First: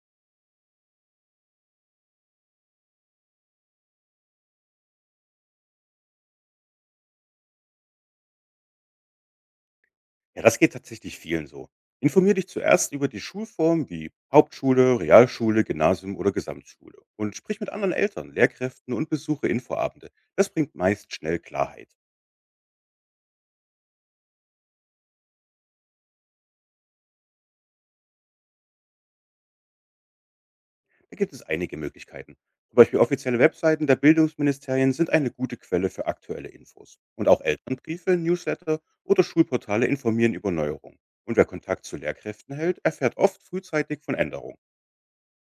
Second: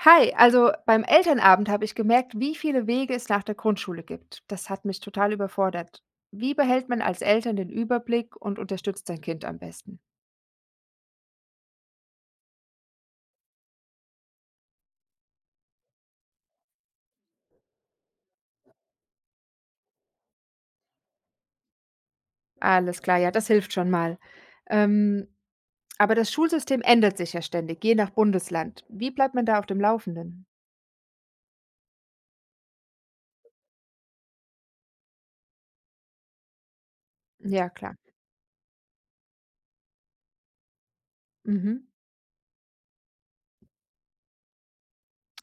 Hi, also beim Elternabend habe ich gemerkt, wie viele Wege es nach der Grundschule gibt. Das hat mich total überfordert. Wie behält man als Eltern den Überblick und unterstützt sein Kind am besten? Ja, das geht tatsächlich vielen so. Informier dich zuerst über die Schulform wie Hauptschule, Realschule, Gymnasium oder Gesamtschule und sprich mit anderen Eltern, Lehrkräften und besuche Infoabende. Das bringt meist schnell Klarheit. Alles klar, ja, das hilft schon mal. Ähm, aber das Schulsystem ändert sich ja ständig, je nach Bundesland. Wie bleibt man da auf dem Laufenden? Da gibt es einige Möglichkeiten. Zum Beispiel offizielle Webseiten der Bildungsministerien sind eine gute Quelle für aktuelle Infos. Und auch Ja, klar. Elternbriefe, Newsletter oder Schulportale informieren über Neuerungen. Und wer Kontakt Mhm. zu Lehrkräften hält, erfährt oft frühzeitig von Änderungen.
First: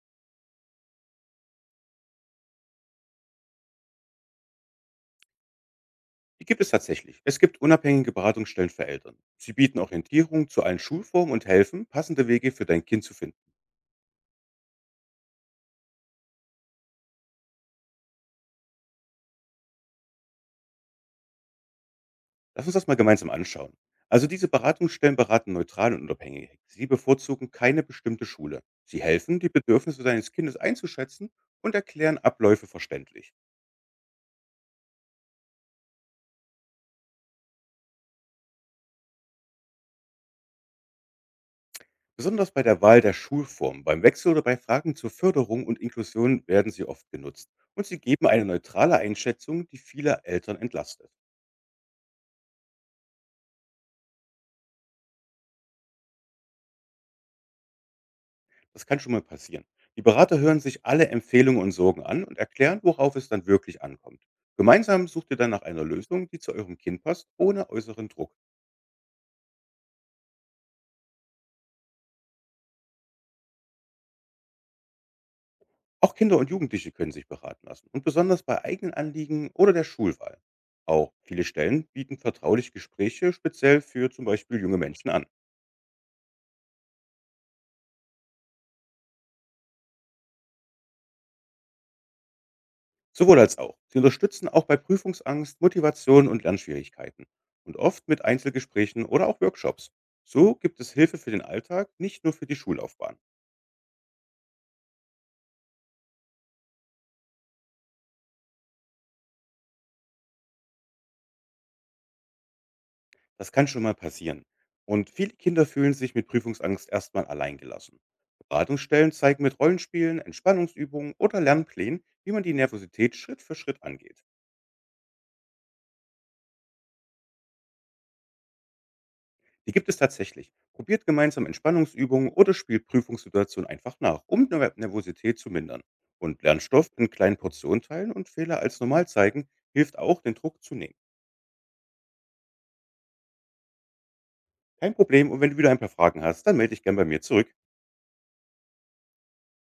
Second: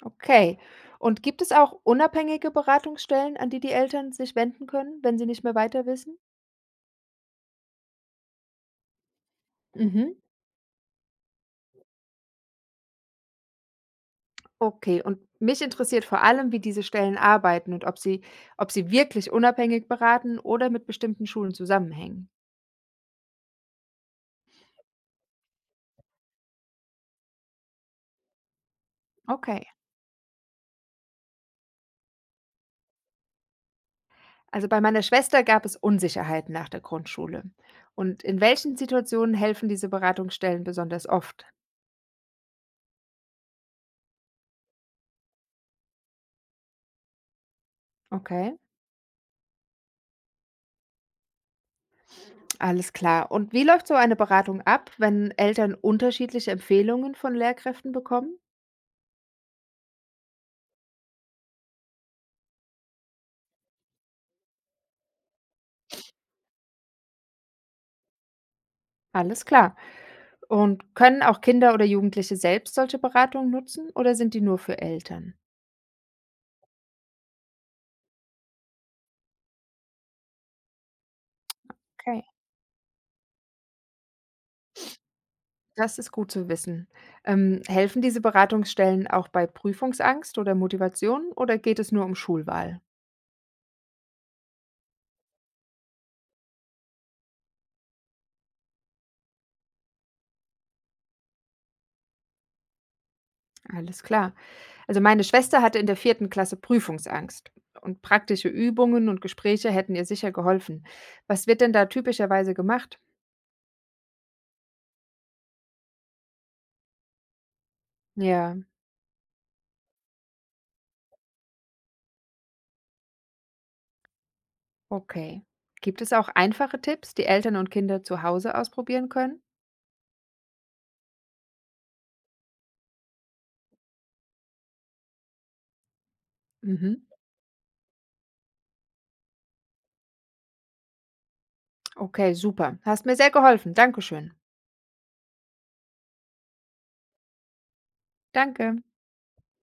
Okay. Und gibt es auch unabhängige Beratungsstellen, an die die Eltern sich wenden können, wenn sie nicht mehr weiter wissen? Die gibt es tatsächlich. Es gibt unabhängige Beratungsstellen für Eltern. Sie bieten Mhm. Orientierung zu allen Schulformen und helfen, passende Wege für dein Kind zu finden. Okay, und mich interessiert vor allem, wie diese Stellen arbeiten und ob sie wirklich unabhängig beraten oder mit bestimmten Schulen zusammenhängen. Lass uns das mal gemeinsam anschauen. Also diese Beratungsstellen beraten neutral und unabhängig. Sie bevorzugen keine bestimmte Schule. Sie helfen, die Okay. Bedürfnisse deines Kindes einzuschätzen und erklären Abläufe verständlich. Also bei meiner Schwester gab es Unsicherheiten nach der Grundschule. Und in welchen Situationen helfen diese Beratungsstellen besonders oft? Besonders bei der Wahl der Schulform, beim Wechsel oder bei Fragen zur Förderung und Inklusion werden sie oft genutzt. Und sie geben eine Okay, neutrale Einschätzung, die viele Eltern entlastet. alles klar. Und wie läuft so eine Beratung ab, wenn Eltern unterschiedliche Empfehlungen von Lehrkräften bekommen? Das kann schon mal passieren. Die Berater hören sich alle Empfehlungen und Sorgen an und erklären, worauf es dann wirklich ankommt. Gemeinsam sucht ihr dann nach einer Lösung, die zu eurem Kind passt, ohne äußeren Druck. Alles klar. Und können auch Kinder oder Jugendliche selbst solche Beratungen nutzen oder sind die nur für Eltern? Auch Kinder und Jugendliche können sich beraten lassen und besonders bei eigenen Anliegen oder der Schulwahl. Auch viele Stellen bieten Okay. vertrauliche Gespräche speziell für zum Beispiel junge Menschen an. Das ist gut zu wissen. Helfen diese Beratungsstellen auch bei Prüfungsangst oder Motivation oder geht es nur um Schulwahl? Sowohl als auch. Sie unterstützen auch bei Prüfungsangst, Motivation und Lernschwierigkeiten und oft mit Einzelgesprächen oder auch Workshops. So gibt es Hilfe für den Alltag, nicht nur für die Schullaufbahn. Alles klar. Also meine Schwester hatte in der vierten Klasse Prüfungsangst und praktische Übungen und Gespräche hätten ihr sicher geholfen. Was wird denn da typischerweise gemacht? Das kann schon mal passieren. Und viele Kinder fühlen sich mit Prüfungsangst erstmal alleingelassen. Ja, Beratungsstellen zeigen mit Rollenspielen, Entspannungsübungen oder Lernplänen, wie man die Nervosität Schritt für Schritt angeht. okay. Gibt es auch einfache Tipps, die Eltern und Kinder zu Hause ausprobieren können? Die gibt es tatsächlich. Probiert gemeinsam Entspannungsübungen oder spielt Prüfungssituationen einfach nach, um Nervosität zu mindern. Und Lernstoff Mhm. in kleinen Portionen teilen und Fehler als normal zeigen, hilft auch, den Druck zu nehmen. Okay, super. Hast mir sehr geholfen. Dankeschön. Kein Problem, und wenn du wieder ein paar Fragen hast, dann melde dich gern bei mir zurück. Danke.